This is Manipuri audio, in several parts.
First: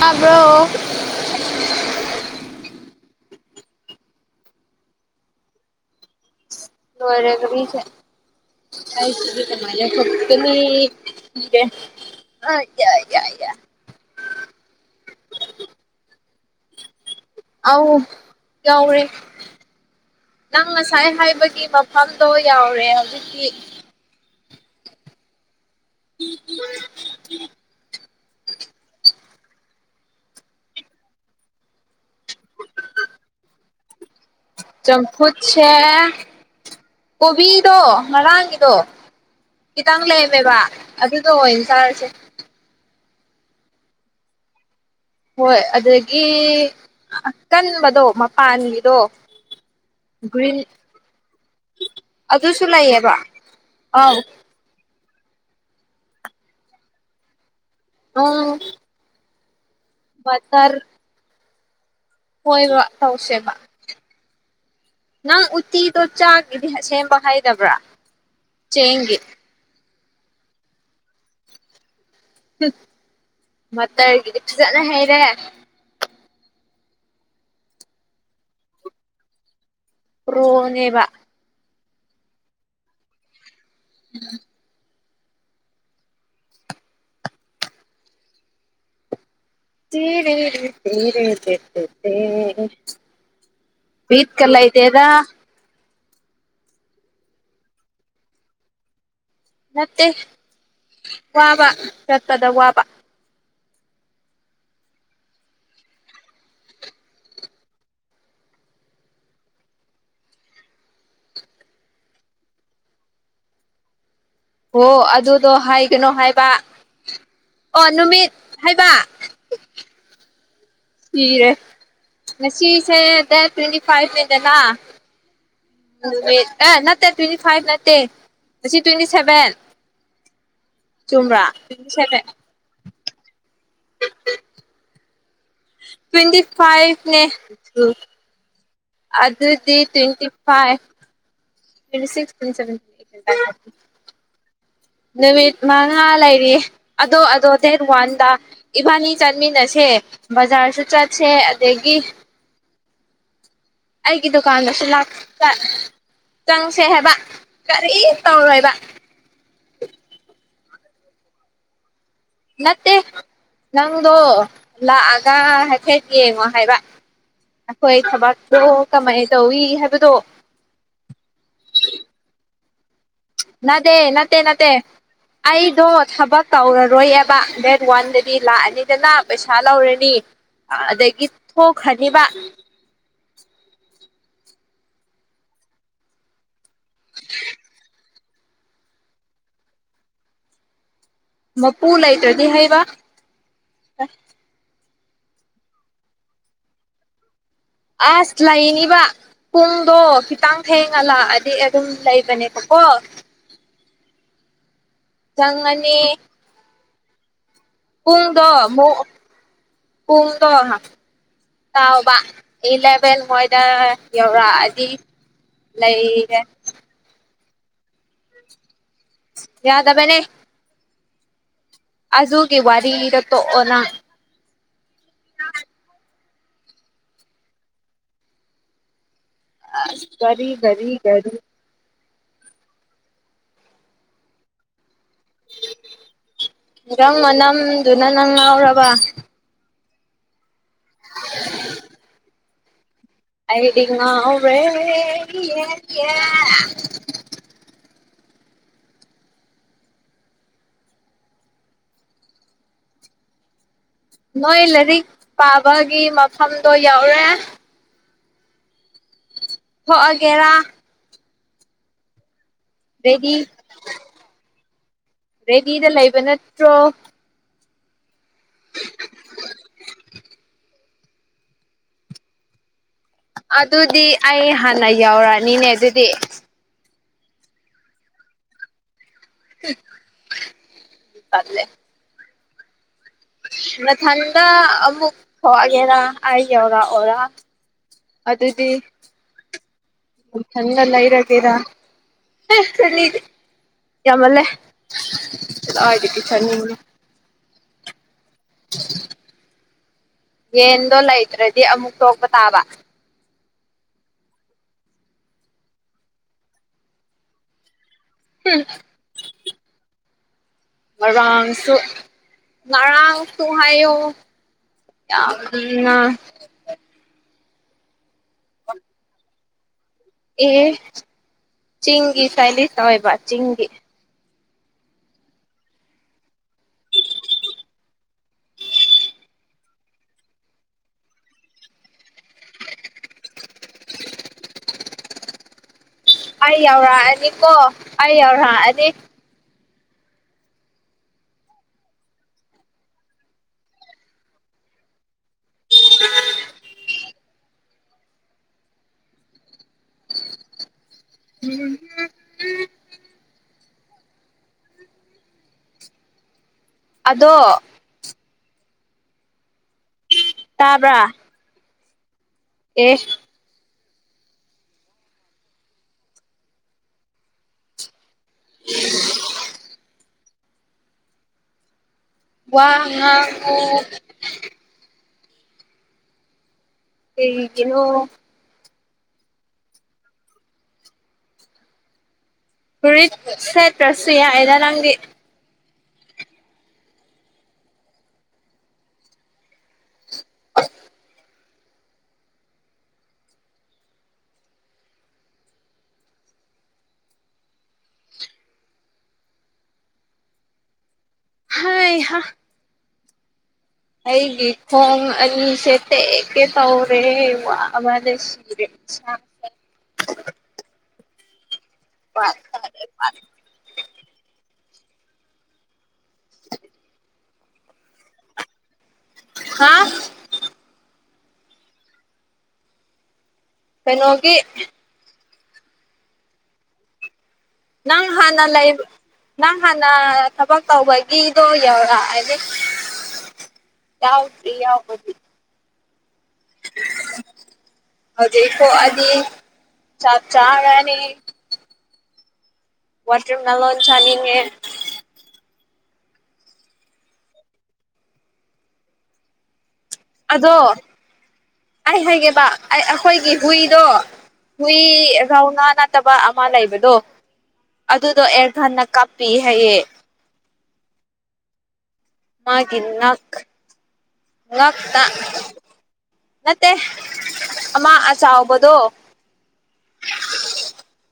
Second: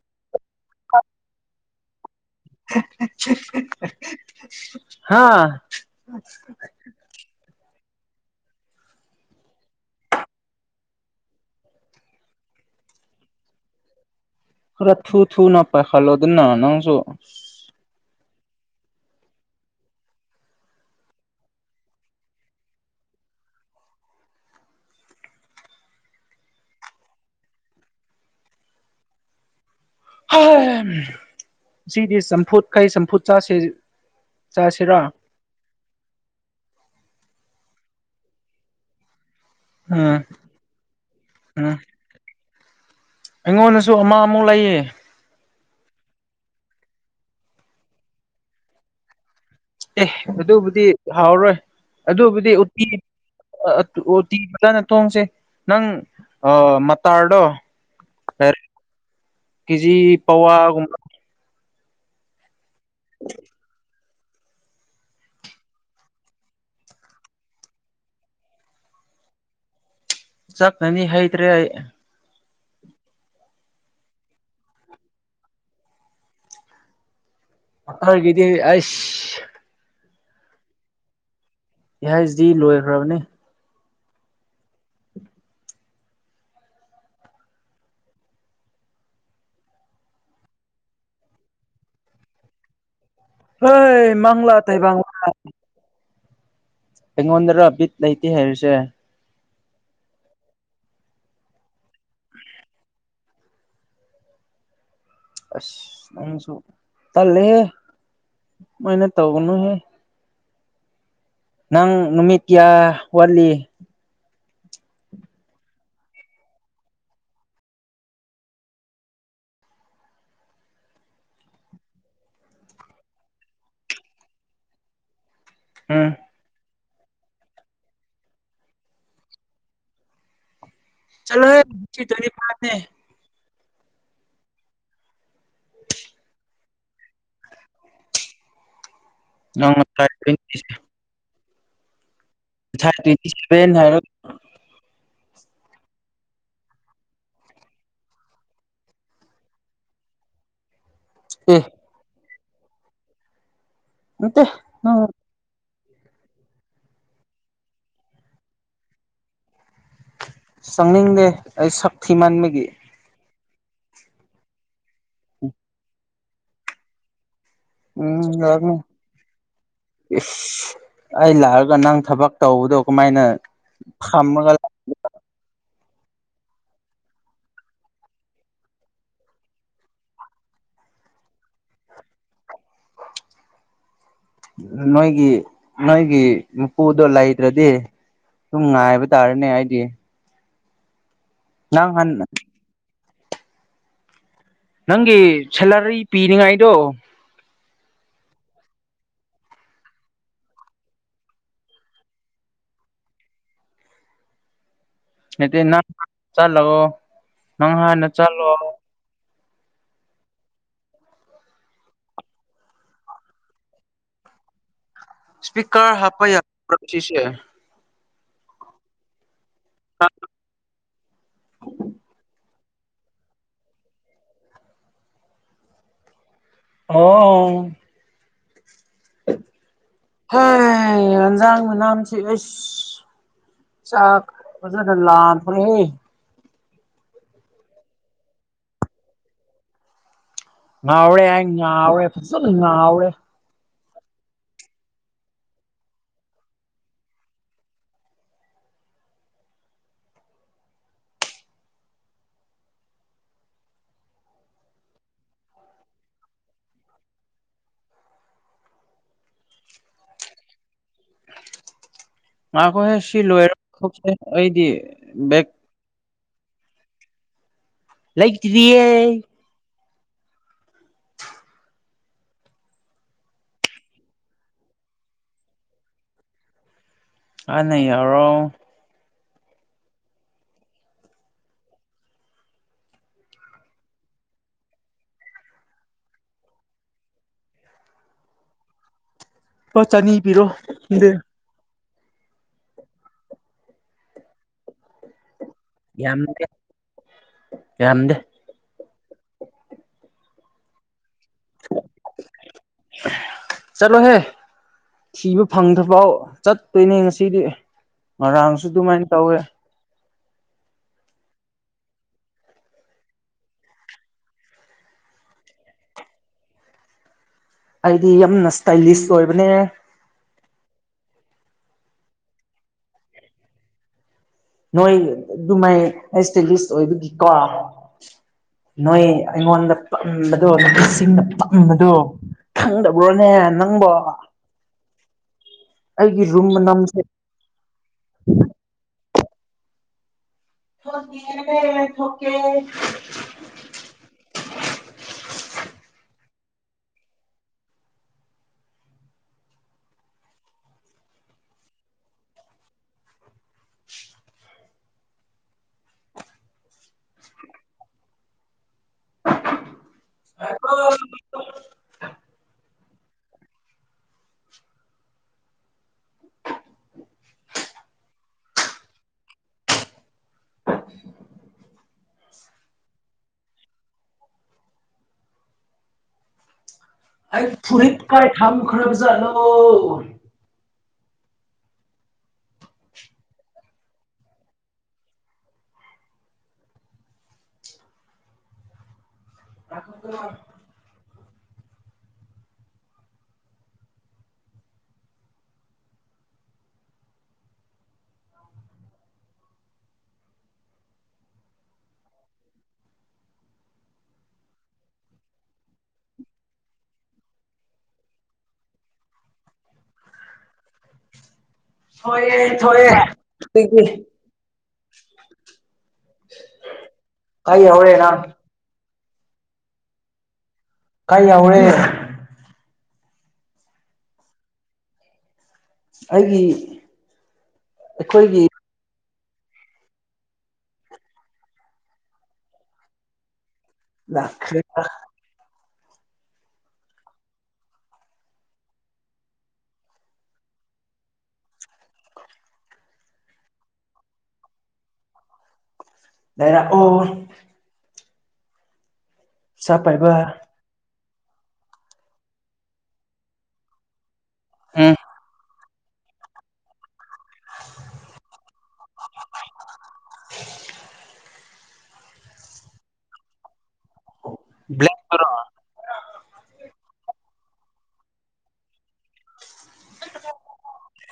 ꯇꯥꯕ꯭ꯔꯣ ꯍꯥꯥ ꯑ [inaudible] ꯂꯣꯢꯔꯦ ꯀꯔꯤꯁꯦ ꯑꯩꯒꯤꯗꯤ ꯑꯗꯨꯃꯥꯢꯅ ꯊꯣꯛꯄꯅꯦ ꯑꯥ ꯌꯥ ꯌꯥ ꯈꯔ ꯊꯨ ꯊꯨ ꯅ ꯄꯥꯏ ꯄꯥꯢꯍꯥꯜꯂꯣꯗꯅ ꯅꯪꯁꯨ ꯑꯥꯎ ꯌꯥꯎꯔꯦ ꯅꯪ ꯉꯁꯥꯏ ꯍꯥꯏꯕꯒꯤ ꯃꯐꯝꯗꯣ ꯌꯥꯎꯔꯦ ꯍꯧꯖꯤꯛꯇꯤ ꯎ [inaudible] ꯁꯤꯗꯤ ꯆꯥꯝꯐꯨꯠ ꯀꯩ ꯆꯥꯝꯐꯨꯠ ꯆꯥꯁꯦ ꯆꯝꯐꯨꯠꯁꯦ ꯀꯣꯕꯤꯗꯣ ꯉꯔꯥꯡꯒꯤꯗꯣ ꯈꯤꯇꯪ ꯎꯝ ꯂꯩꯔꯝꯃꯦꯕ ꯑꯗꯨꯗꯣ ꯑꯣꯏꯅ ꯎꯝ ꯆꯥꯔꯁꯦ ꯑꯩꯉꯣꯟꯗꯁꯨ ꯑꯃ ꯑꯃꯨꯛ ꯂꯩꯌꯦ ꯍꯣꯏ ꯑꯗꯒꯤ ꯀꯟꯕꯗꯣ ꯃꯄꯥꯟꯒꯤꯗꯣ ꯑꯦ ꯒ꯭ꯔꯤꯟ ꯑꯗꯨꯕꯨꯗꯤ ꯍꯥꯎꯔꯣꯏ ꯑꯗꯨꯕꯨꯗꯤ ꯑꯗꯨꯁꯨ ꯎꯇꯤ ꯂꯩꯌꯦꯕ ꯑꯥꯎ ꯎꯇꯤ ꯐꯖꯅ ꯊꯣꯡꯁꯦ ꯅꯪ ꯃꯇꯥꯔꯗꯣ ꯎꯝ꯫ ꯀꯦꯖꯤ ꯄꯋꯥꯒꯨꯝꯕ꯫ ꯍꯣꯏꯕ ꯇꯧꯁꯦꯕ꯫ ꯅꯪ ꯎꯇꯤꯗꯣ ꯆꯥꯒꯦꯗꯤ ꯁꯦꯝꯕ ꯍꯩꯗꯕ꯭ꯔꯥ ꯆꯦꯡꯒꯤ꯫ ꯆꯠꯂꯅꯤ ꯍꯩꯇ꯭ꯔꯦ ꯑꯩ꯫ ꯎꯝ ꯃꯇꯔꯒꯤꯗꯤ ꯐꯖꯅ ꯍꯩꯔꯦ꯫ ꯃꯇꯔꯒꯤꯗꯤ ꯑꯁ ꯄꯔꯣꯅꯦꯕ꯫ ꯄꯤ ꯍꯩꯁ ꯗꯤ ꯂꯣꯏꯈ꯭ꯔꯕꯅꯤ꯫ ꯎꯝ꯫ ꯇꯦꯔꯦꯔꯦ ꯇꯦꯔꯦꯔꯦ ꯇꯦꯠꯇꯦ꯫ ꯍꯣꯏ ꯕꯤꯠꯀ ꯃꯪꯂꯥ ꯂꯩꯇꯦꯗ꯫ ꯇꯥꯏꯕꯪꯂꯥ ꯑꯩꯉꯣꯟꯗꯔ ꯕꯤꯠ ꯂꯩꯇꯦ ꯍꯥꯏꯔꯤꯁꯦ꯫ ꯅꯠꯇꯦ ꯋꯥꯕ ꯆꯠꯄꯗ ꯋꯥꯕ꯫ ꯑꯁ ꯅꯪꯁꯨ ꯇꯜꯂꯦꯍꯦ ꯑꯗꯨꯃꯥꯏꯅ ꯇꯧꯒꯅꯨ ꯅꯪ ꯅꯨꯃꯤꯠ ꯀꯌꯥ ꯋꯥꯠꯂꯤ꯫ ꯑꯣ ꯑꯗꯨꯗꯣ ꯍꯥꯏꯒꯅꯣ ꯍꯥꯏꯕ ꯑꯣ ꯅꯨꯃꯤꯠ ꯍꯥꯏꯕ꯫ ꯁꯤꯔꯦ ꯉꯁꯤꯁꯦ ꯗꯦꯠ ꯇ꯭ꯋꯦꯟꯇꯤ ꯐꯥꯏꯚꯅꯤꯗꯅ꯫ ꯎꯝ ꯅꯠꯇꯦ ꯇ꯭ꯋꯦꯟꯇꯤ ꯐꯥꯏꯚ ꯅꯠꯇꯦ ꯉꯁꯤ ꯇ꯭ꯋꯦꯟꯇꯤ ꯁꯦꯚꯦꯟ꯫ ꯆꯨꯝꯕ꯭ꯔꯥ ꯆꯂꯣꯍꯦ ꯇ꯭ꯋꯦꯟꯇꯤ ꯉꯁꯤ ꯁꯦꯚꯦꯟ ꯇꯋꯦꯟꯇꯤꯐꯥꯏꯚꯅꯤ꯫ ꯇ꯭ꯋꯦꯟꯇꯤ ꯐꯥꯏꯚꯅꯦ꯫ ꯅꯪ ꯑꯗꯨꯗꯤ ꯉꯁꯥꯏ twenty twenty five twenty six ꯉꯁꯥꯏ ꯇꯋꯦꯟꯇꯤ ꯇ꯭ꯋꯦꯟꯇꯤ ꯁꯦꯕꯦꯟ꯫ ꯁꯚꯦꯟ ꯍꯥꯏꯔꯒ ꯅꯨꯃꯤꯠ ꯃꯉꯥ ꯂꯩꯔꯤ ꯑꯗꯣ ꯑꯗꯣ ꯗꯦꯠ ꯋꯥꯟꯗ꯫ ꯏꯕꯥꯅꯤ ꯆꯠꯃꯤꯟꯅꯁꯦ ꯕꯖꯥꯔꯁꯨ ꯆꯠꯁꯦ ꯑꯦ ꯑꯗꯒꯤ꯫ ꯑꯩꯒꯤ ꯅꯠꯇꯦ ꯗꯨꯀꯥꯟꯗꯁꯨ ꯅꯪ ꯆꯪꯁꯦ ꯍꯥꯏꯕ ꯀꯔꯤ ꯇꯧꯔꯣꯏꯕ꯫ ꯆꯪꯅꯤꯡꯗꯦ ꯑꯩ ꯁꯛ ꯊꯤꯃꯟꯕꯒꯤ ꯅꯠꯇꯦ ꯅꯪꯗꯣ ꯂꯥꯛꯑꯒ ꯍꯥꯏꯐꯦꯠ꯫ ꯌꯦꯡꯉꯣ ꯍꯥꯏꯕ ꯑꯩꯈꯣꯏ ꯎꯝ ꯊꯕꯛꯇꯣ ꯂꯥꯛꯅꯤ ꯀꯃꯥꯏ ꯇꯧꯋꯤ ꯍꯥꯏꯕꯗꯣ꯫ ꯏꯁ ꯑꯩ ꯂꯥꯛꯑꯒ ꯅꯪ ꯊꯕꯛ ꯇꯧꯕꯗꯣ ꯀꯃꯥꯏꯅ꯫ ꯅꯥꯗꯦ ꯅꯠꯇꯦ ꯐꯝꯃꯒ ꯅꯠꯇꯦ꯫ ꯑꯩꯗꯣ ꯊꯕꯛ ꯇꯧꯔꯔꯣꯏꯑꯕ ꯗꯦꯠ ꯋꯥꯟꯗꯗꯤ ꯂꯥꯛꯑꯅꯤꯗꯅ ꯄꯩꯁꯥ ꯂꯧꯔꯅꯤ꯫ ꯑꯗꯒꯤ ꯊꯣꯛꯈꯔꯅꯤꯕ꯫ ꯅꯣꯏꯒꯤ ꯅꯣꯏꯒꯤ ꯃꯄꯨꯨꯗꯣ ꯂꯩꯇꯔꯗꯤ꯫ ꯁꯨꯝ ꯉꯥꯏꯕ ꯇꯥꯔꯅꯦ ꯑꯩꯗꯤ꯫ ꯃꯄꯨ ꯅꯪ ꯍꯟ ꯂꯩꯇ꯭ꯔꯗꯤ ꯍꯩꯕ꯫ ꯅꯪꯒꯤ ꯁꯦꯂꯔꯤ ꯄꯤꯅꯤꯉꯥꯏꯗꯣ꯫ ꯑꯁ ꯂꯩꯅꯤꯕ꯫ ꯄꯨꯡꯗꯣ ꯈꯤꯇꯪ ꯊꯦꯡꯉ ꯂꯥꯛꯑꯗꯤ ꯑꯗꯨꯝ ꯂꯩꯕꯅꯦꯕꯀꯣ꯫ [unintelligible] ꯅꯪ ꯆꯪꯉꯅꯤ ꯆꯠꯂꯣ ꯅꯪ ꯍꯥꯟꯅ ꯄꯨꯡꯗꯣ ꯆꯠꯂꯣ ꯃꯨꯛ ꯄꯨꯡꯗꯣ꯫ ꯇꯥꯎꯕ ꯏꯂꯦꯚꯦꯜ ꯍꯣꯏꯗ ꯌꯧꯔꯛꯑꯗꯤ꯫ ꯏꯁꯄꯤꯀꯔ ꯍꯥꯞꯄ ꯂꯩꯔꯦ ꯌꯥꯗꯕꯔꯁꯤꯁꯦ ꯌꯥꯗꯕꯅꯦ꯫ ꯑꯗꯨꯒꯤ ꯋꯥꯔꯤꯅꯤꯗ ꯇꯣꯛꯑꯣ ꯅꯪ ꯑꯣ ꯒꯥꯔꯤ ꯒꯥꯔꯤ ꯍꯩ ꯒꯥꯔꯤ ꯌꯦꯟꯖꯥꯡ ꯃꯅꯝ ꯏꯁ ꯆꯥꯛ ꯐꯖꯅ ꯂꯥꯝꯈ꯭ꯔꯦꯍꯦ꯫ [unintelligible] ꯃꯅꯝꯗꯨꯅ ꯅꯪ ꯉꯥꯎꯔꯕ꯫ ꯉꯥꯎꯔꯦ ꯑꯩ ꯉꯥꯎꯔꯦ ꯐꯖꯅ ꯉꯥꯎꯔꯦ꯫ ꯑꯩꯗꯤ ꯉꯥꯎꯔꯦ ꯏꯌꯦ ꯍꯤ ꯌꯦ ꯅꯣꯏ ꯂꯥꯏꯔꯤꯛ ꯄꯥꯕꯒꯤ ꯃꯐꯝꯗꯣ ꯌꯧꯔꯦ꯫ ꯊꯣꯛꯑꯒꯦꯔꯥ ꯉꯥꯈꯣꯍꯦ ꯁꯤ ꯔꯦꯗꯤ ꯂꯣꯏꯔ ꯊꯣꯛꯁꯦ ꯑꯩꯗꯤ ꯕꯦꯒ ꯑꯦꯗꯤꯗ ꯂꯩꯕ ꯅꯠꯇ꯭ꯔꯣ꯫ ꯂꯩꯇ꯭ꯔꯤꯌꯦ꯫ ꯑꯗꯨꯗꯤ ꯑꯩ ꯍꯥꯟꯅ ꯌꯧꯔꯅꯤꯅꯦ ꯑꯗꯨꯗꯤ꯫ ꯍꯥꯟꯅ ꯌꯧꯔꯣ꯫ [unintelligible] ꯇꯜꯂꯦ꯫ ꯅꯊꯟꯗ ꯑꯃꯨꯛ ꯊꯣꯛꯒꯦꯔꯥ ꯑꯩ ꯌꯧꯔꯛꯑꯣꯔꯥ꯫ ꯑꯗꯨꯗꯤ ꯂꯨꯄꯥ ꯆꯅꯤ ꯄꯤꯔꯣ ꯅꯊꯟꯗ ꯗꯦ ꯂꯩꯔꯒꯦꯔ ꯑꯦ ꯆꯅꯤꯗꯤ ꯌꯥꯝꯃꯜꯂꯦ꯫ ꯀꯗꯥꯏꯗꯒꯤ ꯌꯥꯝꯗꯦ ꯆꯅꯤꯅꯣ ꯌꯥꯝꯗꯦ꯫ ꯌꯦꯟꯗꯣ ꯂꯩꯇ꯭ꯔꯗꯤ ꯑꯃꯨꯛ ꯇꯣꯛꯄ ꯇꯥꯕ꯫ ꯆꯠꯂꯣꯍꯦ꯫ ꯊꯤꯕ ꯐꯪꯗ꯭ꯔꯐꯥꯎ ꯆꯠꯇꯣꯏꯅꯦ ꯉꯁꯤꯗꯤ ꯉꯔꯥꯡꯁꯨ ꯑꯗꯨꯃꯥꯏꯅ ꯇꯧꯋꯦ꯫ ꯉꯔꯥꯡꯁꯨ ꯉꯔꯥꯡꯁꯨ ꯍꯥꯏꯌꯣ꯫ ꯌꯥꯝꯅ꯫ ꯑꯩꯗꯤ ꯌꯥꯝꯅ ꯏꯁꯇꯥꯏꯂꯤꯁ ꯑꯣꯏꯕꯅꯦ꯫ ꯑꯦ ꯆꯤꯡꯒꯤ ꯁ꯭ꯇꯥꯏꯂꯤꯁ ꯇꯧꯋꯦꯕ ꯆꯤꯡꯒꯤ꯫ ꯅꯣꯏ ꯑꯗꯨꯃꯥꯏ ꯑꯩꯁꯇ ꯂꯤꯁ ꯑꯣꯏꯕꯒꯤꯀꯣ꯫ ꯅꯣꯏ ꯑꯩꯉꯣꯟꯗ ꯄꯝꯕꯗꯣ ꯅꯨꯄꯤꯁꯤꯡꯗ ꯄꯝꯕꯗꯣ꯫ ꯈꯪꯗꯕ꯭ꯔꯣꯅꯦ ꯅꯪꯕꯣ꯫ ꯑꯩꯒꯤ ꯔꯨꯝ ꯑꯩ ꯃꯅꯝꯁꯦ ꯌꯧꯔꯛꯑꯅꯤꯀꯣ ꯑꯩ ꯌꯧꯔꯛꯑꯅꯤ꯫ [unintelligible] [unintelligible] ꯑꯗꯣ꯫ ꯇꯥꯕ꯭ꯔꯥ꯫ [unintelligible] ꯑꯦ꯫ [inaudible] ꯋꯥ ꯉꯥꯡꯉꯣ꯫ ꯑꯩ ꯀꯩꯒꯤꯅꯣ ꯐꯨꯔꯤꯠ ꯀꯥꯏ ꯊꯝꯈ꯭ꯔꯕꯖꯥꯠꯂꯣ꯫ ꯐꯨꯔꯤꯠ ꯁꯦꯠꯇ꯭ꯔꯁꯨ ꯌꯥꯏꯗ ꯅꯪꯗꯤ꯫ [unintelligible] ꯍꯩꯍꯥ ꯑꯩꯒꯤ ꯈꯣꯡ ꯑꯅꯤꯁꯦ ꯇꯦꯛꯀꯦ ꯇꯧꯔꯦ ꯋꯥꯕꯗ ꯁꯤꯔꯦ꯫ [unintelligible] [inaudible] ꯊꯣꯛꯑꯦ ꯊꯣꯛꯑꯦ [unintelligible] ꯀꯥꯏ ꯌꯧꯔꯦ ꯅꯪ꯫ ꯍꯥ ꯀꯥꯏ ꯌꯧꯔꯦ ꯀꯩꯅꯣꯒꯤ ꯑꯩꯒꯤ ꯅꯪ ꯑꯩꯈꯣꯏꯒꯤ ꯍꯥꯥꯟꯅ ꯂꯩꯕ ꯅꯪ ꯍꯥꯟꯅ ꯊꯕꯛ ꯇꯧꯕꯒꯤꯗꯣ ꯌꯧꯔꯛ ꯑꯅꯤ ꯌꯥꯎꯗ꯭ꯔꯤ ꯌꯥꯎꯕꯗꯤ ꯍꯧꯖꯤꯛ ꯊꯣꯛꯑꯗꯤ ꯆꯥꯛ ꯆꯥꯔꯅꯤ ꯋꯥꯇꯔ ꯃꯦꯂꯣꯟ ꯆꯥꯅꯤꯡꯉꯦ ꯂꯩꯔꯛꯑꯣ ꯄꯩꯁꯥ ꯄꯥꯏꯕ ꯑꯗꯣ ꯑꯩ ꯍꯥꯏꯒꯦꯕ ꯑꯩ ꯑꯈꯣꯏꯒꯤ ꯍꯨꯏꯗꯣ ꯍꯨꯏ ꯎꯝ ꯔꯧꯅꯥ ꯅꯠꯇꯕ ꯑꯃ ꯂꯩꯕꯗꯣ ꯑꯗꯨꯗꯣ ꯑꯦꯌꯔꯒꯟꯅ ꯀꯥꯞ ꯄꯤ ꯍꯥꯏꯌꯦ ꯃꯥꯒꯤ ꯅꯛ ꯉꯛꯇ ꯕ꯭ꯂꯦꯛꯇꯨꯔꯣ ꯅꯠꯇꯦ ꯑꯃ ꯑꯆꯥꯎꯕꯗꯣ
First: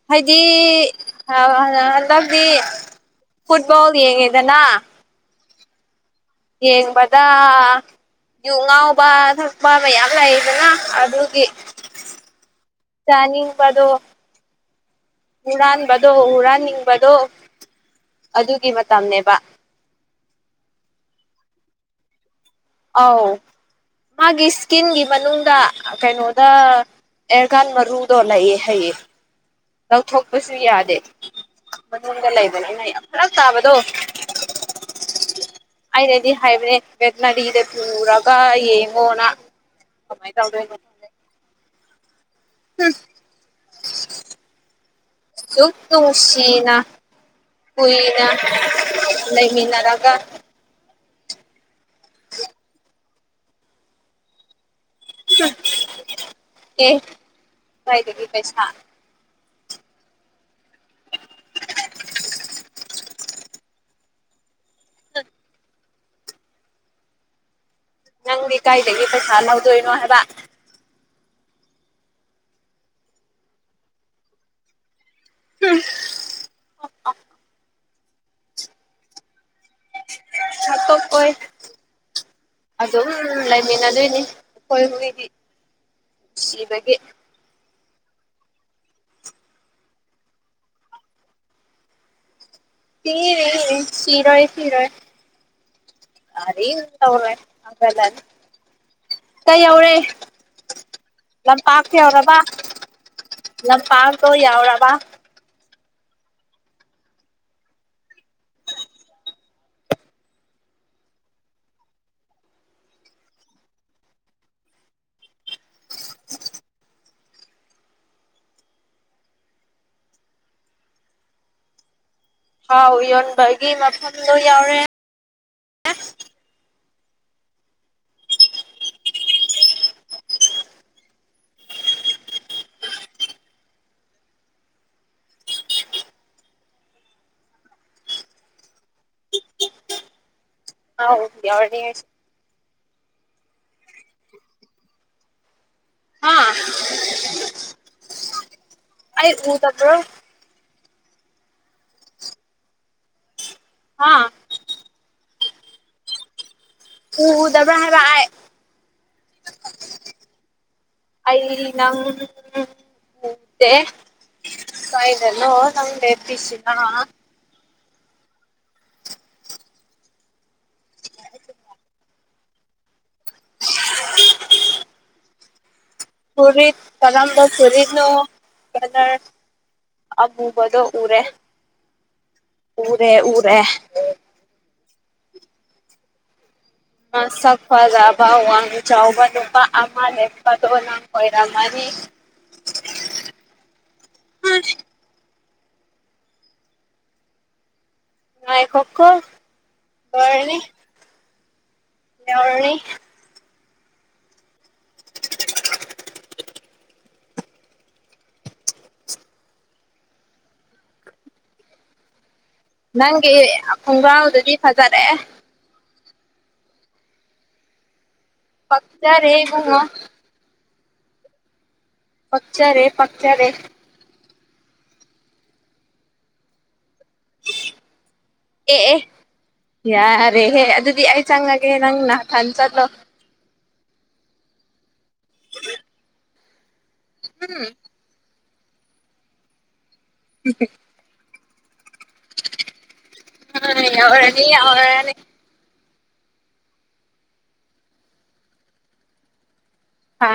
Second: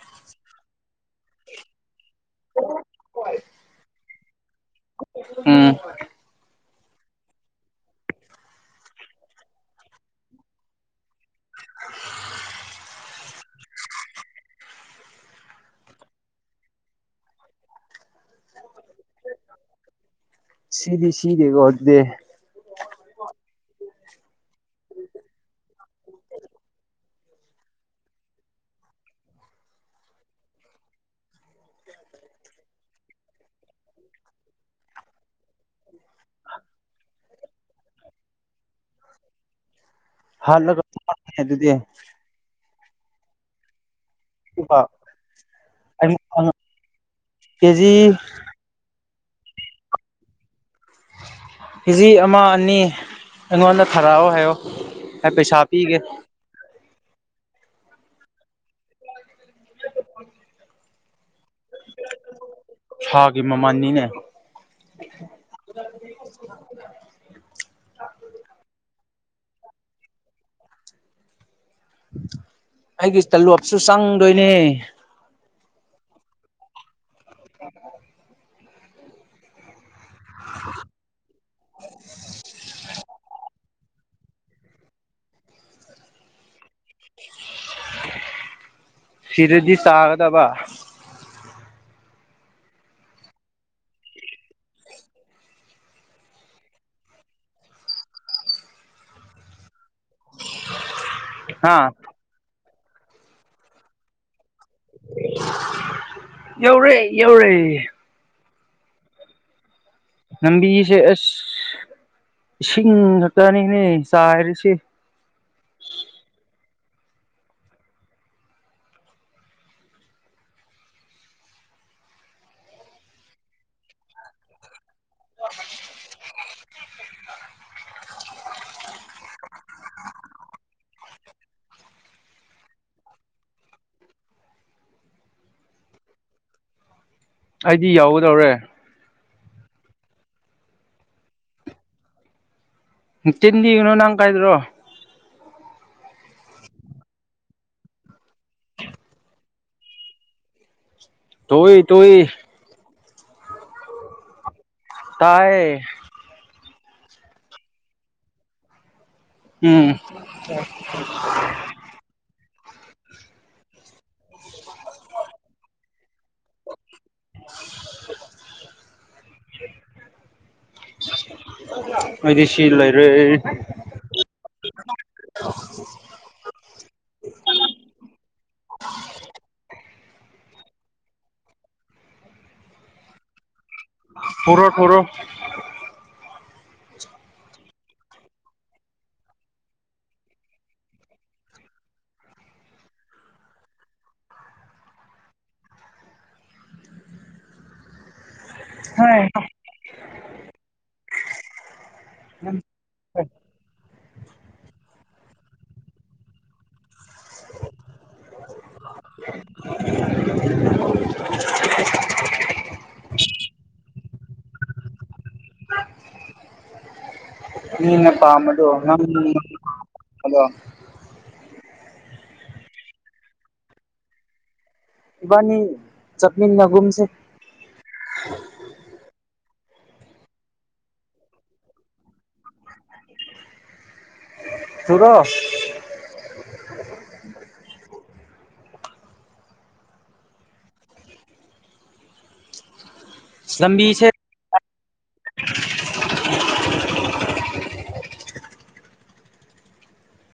ꯍꯥꯏꯗꯤ [unintelligible] ꯍꯟꯗꯛꯗꯤ ꯐꯨꯠꯕꯣꯜ ꯌꯦꯡꯉꯦꯗꯅ ꯎꯝ ꯌꯦꯡꯕꯗꯥ ꯌꯨ ꯉꯥꯎꯕ ꯊꯛꯄ ꯃꯌꯥꯝ ꯂꯩꯗꯅ ꯑꯗꯨꯒꯤ ꯆꯥꯅꯤꯡꯕꯗꯣ ꯍꯨꯔꯥꯟꯕꯗꯣ ꯍꯨꯔꯥꯟꯅꯤꯡꯕꯗꯣ ꯑꯗꯨꯒꯤ ꯃꯇꯝꯅꯦꯕ ꯁꯤꯗꯤ ꯁꯤꯗꯦꯀꯣ ꯑꯗꯨꯗꯤ ꯑꯧ ꯃꯥꯒꯤ ꯏꯁꯀꯤꯟꯒꯤ ꯃꯅꯨꯡꯗ ꯀꯩꯅꯣꯗ ꯑꯦꯔꯒꯥꯟ ꯃꯔꯨꯗꯣ ꯂꯩꯌꯦ ꯍꯥꯏꯌꯦ ꯂꯧꯊꯣꯛꯄꯁꯨ ꯌꯥꯗꯦ ꯃꯅꯨꯡꯗ ꯂꯩꯕꯅꯦ ꯑꯩꯅ ꯌꯥꯝ ꯐꯔꯛ ꯇꯥꯕꯗꯣ [inaudible] ꯑꯩꯅꯗꯤ ꯍꯥꯏꯕꯅꯦ ꯚꯦꯇꯅꯔꯤꯗ ꯄꯨꯨꯔꯒ ꯌꯦꯡꯉꯣꯅ ꯀꯃꯥꯏꯅ ꯇꯧꯗꯣꯏꯅꯣ ꯍꯥꯠꯂꯒ [unintelligible] ꯑꯗꯨꯗꯤ ꯍꯨꯞ [unintelligible] ꯁꯨꯛ ꯅꯨꯡꯁꯤꯅ ꯀꯦꯖꯤ ꯀꯨꯏꯅ ꯂꯩꯃꯤꯟꯅꯔꯒ ꯀꯦꯖꯤ ꯑꯃ ꯑꯅꯤ ꯑꯩꯉꯣꯟꯗ ꯈꯥꯏꯔꯛꯑꯣ ꯍꯥꯏꯌꯣ ꯑꯩ ꯄꯩꯁꯥ ꯄꯤꯒꯦ ꯑꯦ ꯀꯥꯏꯗꯒꯤ ꯄꯩꯁꯥ ꯁꯥꯒꯤ ꯃꯃꯟꯅꯤꯅꯦ [unintelligible] ꯅꯪꯗꯤ ꯀꯥꯏꯗꯒꯤ ꯄꯩꯁꯥ ꯂꯧꯗꯣꯏꯅꯣ ꯍꯥꯏꯕ ꯑꯩꯒꯤ ꯇꯂꯣꯞꯁꯨ ꯆꯪꯗꯣꯏꯅꯦ [unintelligible] [unintelligible] ꯁꯥꯠꯇꯣꯛꯑꯣꯏ ꯑꯗꯨꯝ ꯂꯩꯃꯤꯟꯅꯗꯣꯏꯅꯤ ꯑꯩꯈꯣꯏ ꯍꯨꯣꯏꯗꯤ ꯁꯤꯕꯒꯤ ꯁꯤꯔꯗꯤ ꯆꯥꯒꯗꯕ ꯁꯤ [unintelligible] ꯁꯤꯔꫭꯏ ꯁꯤꯔꫭꯏ [unintelligible] [inaudible] ꯂꯝꯄꯥꯛꯇ ꯍꯥ ꯌꯥꯎꯔꯕ ꯂꯝꯄꯥꯛꯇꯣ ꯌꯥꯎꯔꯕ ꯑꯧꯔꯦ ꯑꯧꯔꯦ ꯂꯝꯕꯤꯁꯦ ꯑꯁ ꯏꯁꯤꯡ ꯉꯛꯇꯅꯤꯍ‌ꯦ ꯆꯥꯏꯔꯤꯁ‌ꯦ ꯊꯥꯎ ꯌꯣꯟꯕꯒꯤ ꯃꯐꯝꯗꯣ ꯌꯥꯎꯔꯦ [unintelligible] ꯑꯩꯗꯤ ꯌꯥꯎꯒꯗꯧꯔꯦ ꯍꯥꯎ ꯌꯥꯎꯗꯦ ꯅꯪꯁ ꯇꯤꯟ ꯏꯅꯣ [unintelligible] ꯅꯪ ꯀꯥꯏꯗ꯭ꯔꯣ ꯍꯥ ꯑꯩ ꯎꯗꯕꯔꯣ꯫ ꯇꯨꯏ ꯇꯨꯏ ꯍꯥ ꯇꯥꯏꯌꯦ ꯎꯗꯕ꯭ꯔꯥ ꯍꯥꯏꯕ ꯑꯩ ꯎꯝ ꯑꯩ ꯅꯪ ꯀꯥꯏꯗꯅꯣ ꯆꯪꯗꯦ ꯄꯤꯁꯤꯅ [unintelligible] ꯑꯩꯗꯤ ꯁꯤ ꯂꯩꯔꯦ꯫ ꯑ [inaudible] ꯐꯔꯤꯠ ꯀꯔꯝꯕ ꯐꯔꯤꯠꯅꯣ [unintelligible] ꯑꯃꯨꯕꯗꯣ ꯎꯔꯦ ꯎꯔꯦ ꯎꯔꯦ ꯄꯨꯔꯦ ꯄꯨꯔꯦ ꯃꯁꯛ ꯐꯖꯕ ꯋꯥꯡ ꯆꯥꯎꯕ ꯅꯨꯄꯥ ꯑꯃꯥ ꯂ‌ꯦꯞꯄꯗꯨ ꯅꯪ ꯑꫭꯏꯔꯝꯃꯅꯤ [inaudible] ꯍꯥ [unintelligible] ꯉꯥꯏꯈꯣꯀꫭ ꯔꯅꯤ [unintelligible] ꯂꯎꯔꯅꯤ [unintelligible] [unintelligible] [unintelligible] ꯅꯪꯒꯤ ꯈꯣꯡꯒ꯭ꯔꯥꯎꯗꯨꯗꯤ ꯐꯖꯔꯦ ꯃꯤꯅ ꯄꯥꯝꯕꯗꯣ ꯅꯪ ꯄꯛꯆꯔꯦ ꯏꯕꯨꯡꯉꯣ ꯑꯗꯣ ꯄꯛꯆꯔꯦ ꯄꯛꯆꯔꯦ ꯏꯕꯥꯅꯤ ꯆꯠꯃꯤꯅꯒꯨꯝꯁꯦ ꯑꯦ ꯑꯦ ꯌꯥꯔꯦꯍꯦ ꯑꯗꯨꯗꯤ ꯑꯩ ꯆꯪꯉꯒꯦ ꯅꯪ ꯅꯊꯟ ꯆꯠꯂꯣ ꯇꯨꯔꯣ [unintelligible] ꯍꯨꯝ [unintelligible] ꯎꯝ ꯂꯝꯕꯤꯁꯦ ꯌꯥꯎꯔꯅꯤ ꯌꯥꯎꯔꯅꯤ